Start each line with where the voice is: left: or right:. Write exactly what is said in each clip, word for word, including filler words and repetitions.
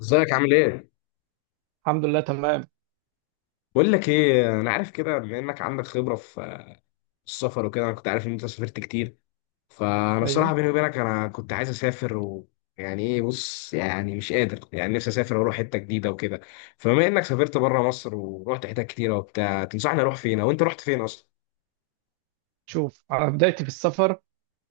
left: ازيك عامل ايه؟
right: الحمد لله تمام.
left: بقول لك ايه، انا عارف كده. بما انك عندك خبره في السفر وكده، انا كنت عارف ان انت سافرت كتير. فانا الصراحه
right: ايوه
left: بيني وبينك انا كنت عايز اسافر. ويعني ايه، بص، يعني مش قادر، يعني نفسي اسافر واروح حته جديده وكده. فبما انك سافرت بره مصر ورحت حتت كتيره وبتاع، تنصحني اروح فين؟ او انت رحت فين اصلا؟
right: شوف، انا بدايتي في السفر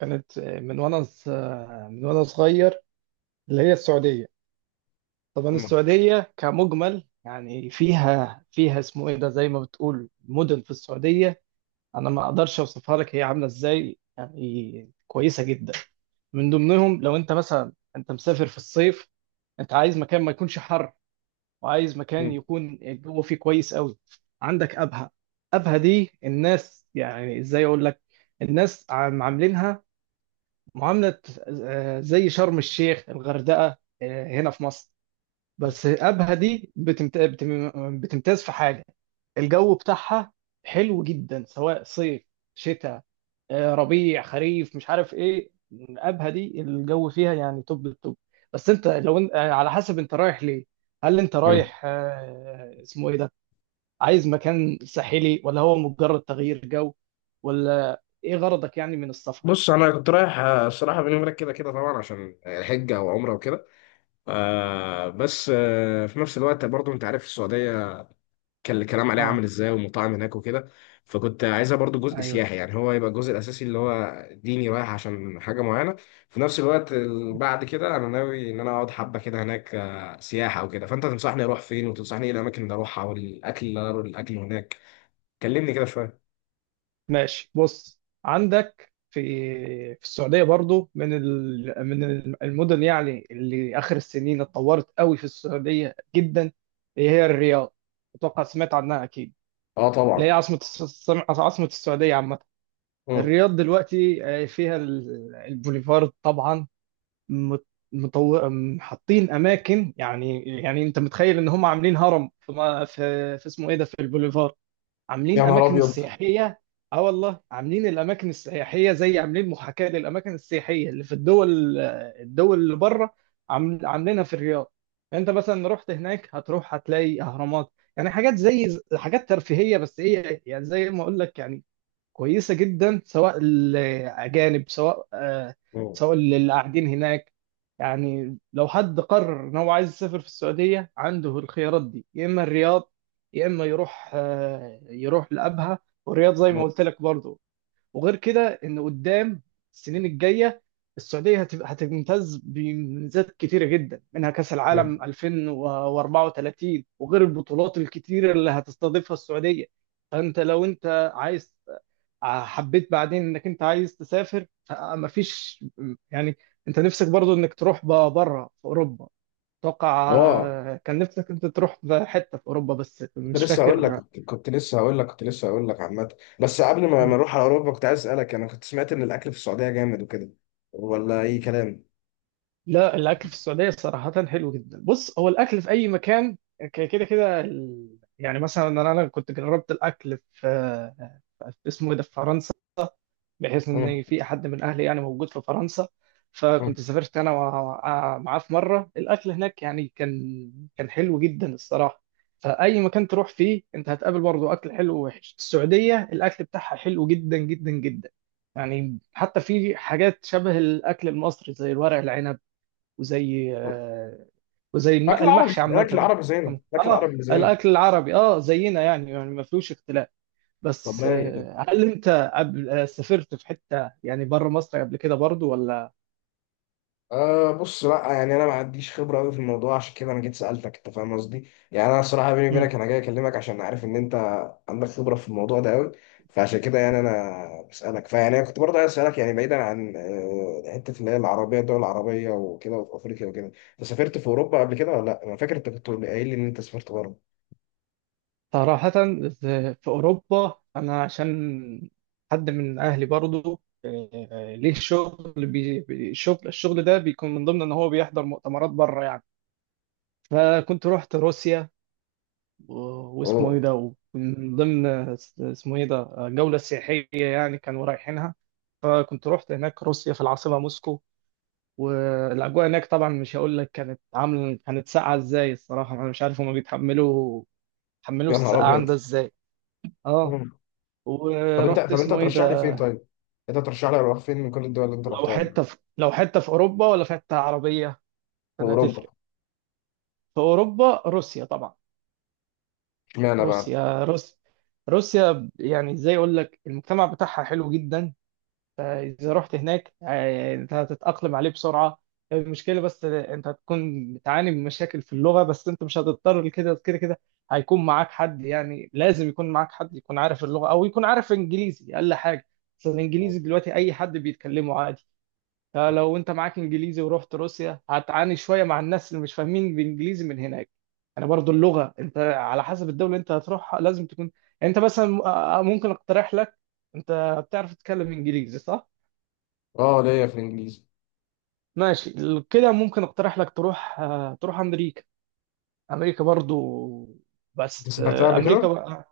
right: كانت من وانا ص- من وانا صغير، اللي هي السعوديه. طبعا
left: مم.
right: السعوديه كمجمل، يعني فيها فيها اسمه ايه ده زي ما بتقول مدن في السعوديه. انا ما اقدرش اوصفها لك، هي عامله ازاي، يعني كويسه جدا. من ضمنهم لو انت مثلا انت مسافر في الصيف، انت عايز مكان ما يكونش حر، وعايز مكان
left: مم.
right: يكون الجو فيه كويس قوي. عندك ابها. ابها دي الناس، يعني ازاي اقول لك، الناس عم- عاملينها معاملة، آه، زي شرم الشيخ الغردقة، آه، هنا في مصر. بس ابها دي بتمت- بتم- بتمتاز في حاجة، الجو بتاعها حلو جدا، سواء صيف، شتاء، آه، ربيع، خريف. مش عارف ايه الابهه دي، الجو فيها يعني توب التوب. بس انت لو انت، آه، على حسب انت رايح ليه، هل انت
left: مم.
right: رايح، آه، اسمه ايه ده عايز مكان ساحلي ولا هو مجرد تغيير جو، ولا ايه غرضك يعني من السفر؟
left: بص انا كنت رايح، آه، الصراحه بيني وبينك كده كده طبعا عشان الحجه وعمره وكده. آه بس آه في نفس الوقت برضو انت عارف السعوديه كان الكلام عليه
right: اه.
left: عامل ازاي والمطاعم هناك وكده. فكنت عايزها برضو جزء
right: ايوه،
left: سياحي، يعني هو يبقى الجزء الاساسي اللي هو ديني، رايح عشان حاجه معينه. في نفس الوقت ال- بعد كده انا ناوي ان انا اقعد حبه كده هناك، آه، سياحه وكده. فانت تنصحني اروح فين، وتنصحني ايه الاماكن اللي اروحها، والاكل اللي أنا- الاكل هناك. كلمني كده شويه.
right: ماشي بص، عندك في، في السعوديه برضو من ال... من المدن يعني اللي اخر السنين اتطورت قوي في السعوديه جدا، هي الرياض. اتوقع سمعت عنها اكيد.
left: اه
right: اللي هي
left: طبعا.
right: عاصمة الس- عاصمة السعودية عامة.
left: مم.
right: الرياض دلوقتي، آه، فيها ال- البوليفارد طبعا. مت- مطو... م- حاطين أماكن، يعني يعني أنت متخيل إن هم عاملين هرم في, ما- في, في اسمه إيه ده في البوليفارد.
left: يا
right: عاملين
left: نهار
right: اماكن
left: ابيض.
right: السياحيه. اه والله، عاملين الاماكن السياحيه، زي عاملين محاكاه للاماكن السياحيه اللي في الدول، الدول اللي بره، عامل- عاملينها في الرياض. يعني انت مثلا رحت هناك هتروح هتلاقي اهرامات، يعني حاجات زي حاجات ترفيهيه، بس هي يعني زي ما اقول لك يعني كويسة جدا، سواء الأجانب، سواء، آه،
left: مم.
right: سواء اللي قاعدين هناك. يعني لو حد قرر إن هو عايز يسافر في السعودية، عنده الخيارات دي، يا إما الرياض، يا إما يروح، آه، يروح لأبها، والرياض زي ما
left: مم.
right: قلت لك برضه. وغير كده ان قدام السنين الجايه السعوديه هتبقى هتمتاز بميزات كتيره جدا، منها كاس العالم
left: مم.
right: ألفين وأربعة وثلاثين، وغير البطولات الكتيره اللي هتستضيفها السعوديه. فانت لو انت عايز، آه، حبيت بعدين انك انت عايز تسافر، مفيش يعني، انت نفسك برضو انك تروح بره في اوروبا. اتوقع
left: اه.
right: آه، كان نفسك انت تروح في حته في اوروبا، بس
left: كنت
right: مش
left: لسه هقول لك
right: فاكر.
left: كنت لسه هقول لك كنت لسه هقول لك عامة. بس قبل ما ما نروح على أوروبا كنت عايز أسألك، أنا كنت سمعت إن الأكل في السعودية جامد وكده، ولا أي كلام؟
right: لا، الاكل في السعوديه صراحه حلو جدا. بص هو الاكل في اي مكان ك- كده كده، ال- يعني مثلا انا أنا كنت جربت الاكل في، في، اسمه إيه ده في فرنسا، بحيث
left: مم.
right: ان في حد من اهلي يعني موجود في فرنسا.
left: مم.
right: فكنت سافرت انا وع- معاه في مره، الاكل هناك يعني كان كان حلو جدا الصراحه. فاي مكان تروح فيه انت هتقابل برضه اكل حلو ووحش. السعوديه الاكل بتاعها حلو جدا جدا جدا، يعني حتى في حاجات شبه الاكل المصري، زي الورق العنب، وزي، آه، وزي الم-
left: أكل عربي،
right: المحشي
left: أكل
right: عامة.
left: عربي زين أكل
right: اه،
left: عربي زين.
right: الأكل العربي، اه زينا، يعني يعني ما فيهوش اختلاف. بس،
left: والله
right: آه، هل أنت قبل، آه، سافرت في حتة يعني بره مصر قبل كده برضو ولا؟
left: أه، بص، لا يعني انا ما عنديش خبره قوي في الموضوع، عشان كده انا جيت سالتك. انت فاهم قصدي؟ يعني انا صراحه بيني
right: مم.
left: وبينك انا جاي اكلمك عشان عارف ان انت عندك خبره في الموضوع ده قوي. فعشان كده يعني انا بسالك. فيعني أنا كنت برضه عايز اسالك، يعني بعيدا عن آه، حته اللي هي العربيه، الدول العربيه وكده، وفي افريقيا وكده، انت سافرت في اوروبا قبل كده ولا لا؟ انا فاكر انت كنت قايل لي ان انت سافرت بره.
right: صراحة، في أوروبا، أنا عشان حد من أهلي برضو، آه، آه، ليه شغل بي... بي- الشغل الشغل ده بيكون من ضمن إن هو بيحضر مؤتمرات بره يعني. فكنت رحت روسيا، و-
left: اوه.
right: واسمه ايه ده ومن ضمن، اس- اسمه ايه ده جولة سياحية يعني كانوا رايحينها. فكنت رحت هناك روسيا في العاصمة موسكو. والأجواء هناك طبعا مش هقول لك، كانت عامل، كانت ساقعة ازاي، الصراحة أنا مش عارف هما بيتحملوا بيتحملوا
left: يا نهار ابيض.
right: السقعان ده ازاي. اه،
left: مم. طب انت،
right: ورحت،
left: طب انت
right: اسمه ايه
left: ترشح لي
right: ده
left: فين؟ طيب انت ترشح لي اروح فين من كل الدول اللي انت
right: لو
left: رحتها دي؟ في
right: حتة في لو حتة في أوروبا ولا في حتة عربية كان
left: اوروبا.
right: هتفرق. في أوروبا روسيا طبعا.
left: اشمعنى بقى؟
right: روسيا، روسيا، روسيا، يعني ازاي اقول لك، المجتمع بتاعها حلو جدا. فإذا رحت هناك، آه، أنت هتتأقلم عليه بسرعة. المشكلة بس أنت هتكون بتعاني من مشاكل في اللغة، بس أنت مش هتضطر لكده. كده كده هيكون معاك حد، يعني لازم يكون معاك حد يكون عارف اللغة أو يكون عارف إنجليزي أقل حاجة. بس الإنجليزي دلوقتي أي حد بيتكلمه عادي. فلو أنت معاك إنجليزي ورحت روسيا هتعاني شوية مع الناس اللي مش فاهمين بالإنجليزي من هناك. يعني برضو اللغة، أنت على حسب الدولة اللي أنت هتروحها لازم تكون، يعني أنت مثلا، آه، ممكن أقترح لك. أنت بتعرف تتكلم إنجليزي، صح؟
left: اه، ليا في الانجليزي.
right: ماشي، كده ممكن اقترح لك تروح، آه، تروح امريكا. امريكا برضو،
left: انت
right: بس،
left: سافرتها
right: آه،
left: قبل
right: امريكا
left: كده؟
right: بقى،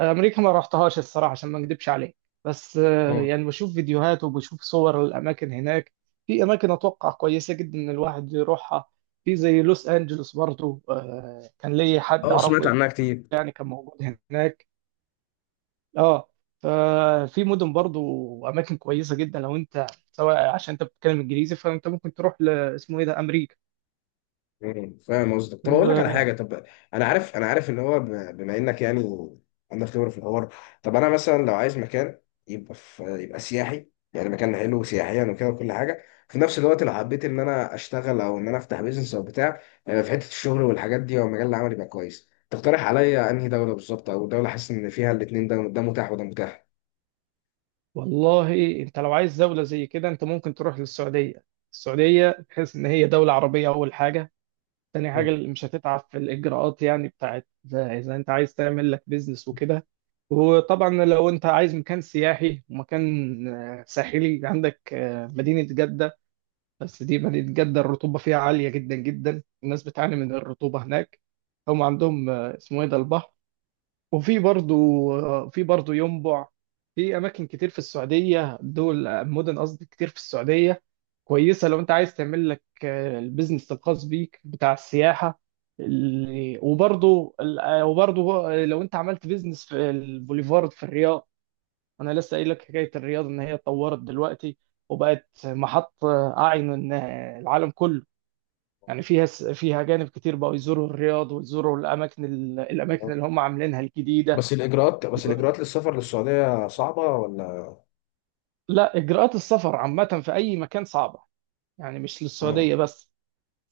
right: امريكا ما رحتهاش الصراحه عشان ما اكدبش عليك. بس، آه،
left: مم.
right: يعني بشوف فيديوهات وبشوف صور الاماكن هناك. في اماكن اتوقع كويسه جدا ان الواحد يروحها، في زي لوس انجلوس برضو. آه، كان لي حد
left: اه سمعت
right: اعرفه،
left: عنها كتير.
right: يعني كان موجود هناك. اه، ففي مدن برضو اماكن كويسه جدا لو انت، سواء عشان انت بتتكلم انجليزي، فانت ممكن تروح ل- اسمه ايه ده امريكا.
left: مم، فاهم قصدك. طب اقول لك على
right: و
left: حاجه. طب انا عارف، انا عارف ان هو ب- بما انك يعني عندك خبره في الحوار. طب انا مثلا لو عايز مكان يبقى في يبقى سياحي، يعني مكان حلو سياحيا وكده وكل حاجه، في نفس الوقت لو حبيت ان انا اشتغل او ان انا افتح بيزنس او بتاع، آه، في حته الشغل والحاجات دي او مجال العمل يبقى كويس، تقترح عليا انهي دوله بالظبط؟ او دوله حاسس ان فيها الاثنين ده ده متاح وده متاح.
right: والله انت لو عايز دولة زي كده، انت ممكن تروح للسعودية. السعودية بحيث ان هي دولة عربية، اول حاجة. تاني
left: مم.
right: حاجة، اللي مش هتتعب في الاجراءات يعني بتاعت، اذا إذا انت عايز تعمل لك بيزنس وكده. وطبعا لو انت عايز مكان سياحي ومكان، آه، ساحلي، عندك، آه، مدينة جدة. بس دي مدينة جدة الرطوبة فيها عالية جدا جدا، الناس بتعاني من الرطوبة هناك. هم عندهم، آه، اسمه ايه ده البحر، وفي برضو، في برضو ينبع. في اماكن كتير في السعوديه، دول مدن قصدي كتير في السعوديه كويسه لو انت عايز تعمل لك، آه، البيزنس الخاص بيك بتاع السياحه. ال- وبرضو ال- آه، وبرضو آه، لو انت عملت بيزنس في البوليفارد في الرياض. انا لسه قايل لك حكايه الرياض، ان هي اتطورت دلوقتي وبقت محط، آه، اعين، آه، العالم كله. يعني فيها، فيها اجانب كتير بقوا يزوروا الرياض ويزوروا الاماكن الاماكن اللي هم عاملينها الجديده.
left: بس الاجراءات، بس الاجراءات للسفر للسعوديه صعبه ولا؟
right: لا، اجراءات السفر عامه في اي مكان صعبه، يعني مش
left: مم.
right: للسعوديه بس.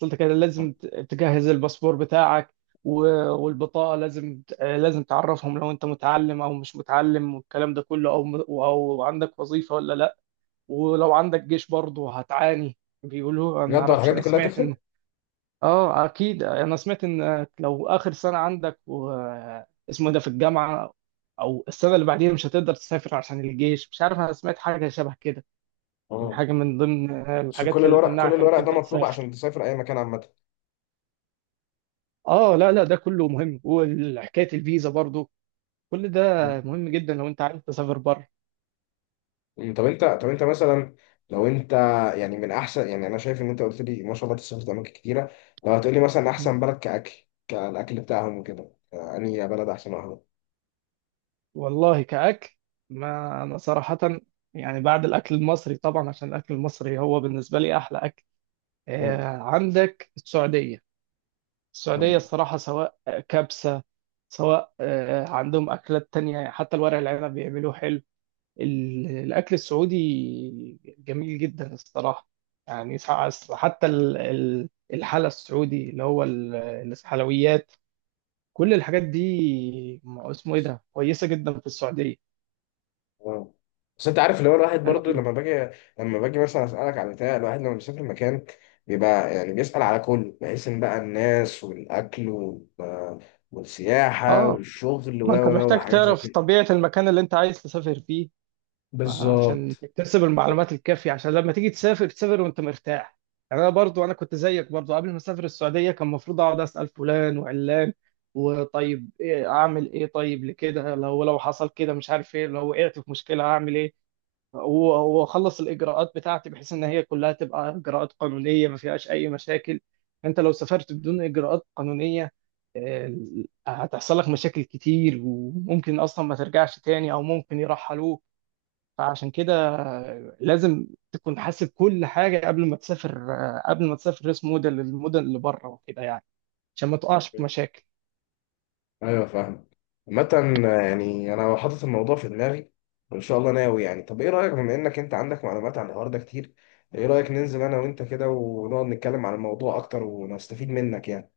right: قلت كده لازم ت- تجهز الباسبور بتاعك و- والبطاقه، لازم ت- لازم تعرفهم لو انت متعلم او مش متعلم والكلام ده كله، او م- او عندك وظيفه ولا لا. ولو عندك جيش برضه هتعاني، بيقولوا، انا ما
left: بجد هو
right: اعرفش،
left: الحاجات
right: انا
left: دي كلها
right: سمعت
left: تفرق؟
right: ان، اه اكيد انا سمعت ان لو اخر سنه عندك و... اسمه ده في الجامعه او السنه اللي بعديها مش هتقدر تسافر عشان الجيش، مش عارف انا سمعت حاجه شبه كده، يعني
left: اه.
right: حاجه من ضمن
left: بس
right: الحاجات
left: كل
right: اللي
left: الورق، كل
right: تمنعك انك
left: الورق ده
right: انت
left: مطلوب
right: تسافر.
left: عشان تسافر اي مكان عامه؟
right: اه لا لا، ده كله مهم، وحكايه الفيزا برضو كل ده
left: أمم،
right: مهم جدا لو انت عايز تسافر بره.
left: طب انت، طب انت مثلا لو انت يعني، من احسن، يعني انا شايف ان انت قلت لي ما شاء الله تسافر اماكن كتيره. لو هتقول لي مثلا
right: م.
left: احسن بلد كاكل، كالاكل بتاعهم وكده، آه، انهي بلد احسن واحده؟
right: والله كأكل، ما أنا صراحة، يعني بعد الأكل المصري طبعا عشان الأكل المصري هو بالنسبة لي أحلى أكل، آه، عندك السعودية. السعودية
left: مم.
right: الصراحة سواء كبسة، سواء، آه، عندهم أكلات تانية، حتى الورق العنب بيعملوه حلو. ال- الأكل السعودي جميل جدا الصراحة، يعني سع- حتى ال- ال- الحلا السعودي اللي هو ال- الحلويات، كل الحاجات دي، م- اسمه إيه ده كويسة جدا في السعودية.
left: اه بس انت عارف اللي هو الواحد برضو
right: أنت-
left: لما باجي، لما باجي مثلا اسالك على بتاع، الواحد لما بيسافر مكان بيبقى يعني بيسال على كل بحيث ان بقى الناس والاكل وال- والسياحه
right: آه،
left: والشغل و
right: ما أنت
left: و
right: محتاج
left: وحاجات زي
right: تعرف
left: كده.
right: طبيعة المكان اللي أنت عايز تسافر فيه، عشان
left: بالظبط.
right: تكتسب المعلومات الكافية، عشان لما تيجي تسافر تسافر وانت مرتاح. يعني انا برضو انا كنت زيك برضو، قبل ما اسافر السعودية كان المفروض اقعد اسأل فلان وعلان، وطيب ايه اعمل ايه، طيب لكده لو لو حصل كده مش عارف ايه، لو وقعت في مشكلة اعمل ايه، و- واخلص الاجراءات بتاعتي بحيث ان هي كلها تبقى اجراءات قانونية ما فيهاش اي مشاكل. انت لو سافرت بدون اجراءات قانونية، آه، هتحصل لك مشاكل كتير، وممكن اصلا ما ترجعش تاني او ممكن يرحلوك. فعشان كده لازم تكون حاسب كل حاجة قبل ما تسافر، قبل ما تسافر ريس موديل للمدن اللي بره وكده يعني، عشان ما تقعش في مشاكل.
left: ايوه فاهم. عامة يعني انا حاطط الموضوع في دماغي وان شاء الله ناوي. يعني طب ايه رايك، بما انك انت عندك معلومات عن الحوار ده كتير، ايه رايك ننزل انا وانت كده ونقعد نتكلم عن الموضوع اكتر ونستفيد منك يعني؟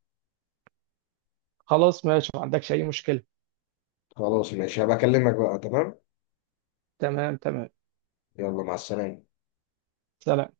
right: خلاص ماشي، ما عندكش أي مشكلة.
left: خلاص ماشي، هبقى اكلمك بقى. تمام.
right: تمام، تمام.
left: يلا مع السلامة.
right: سلام.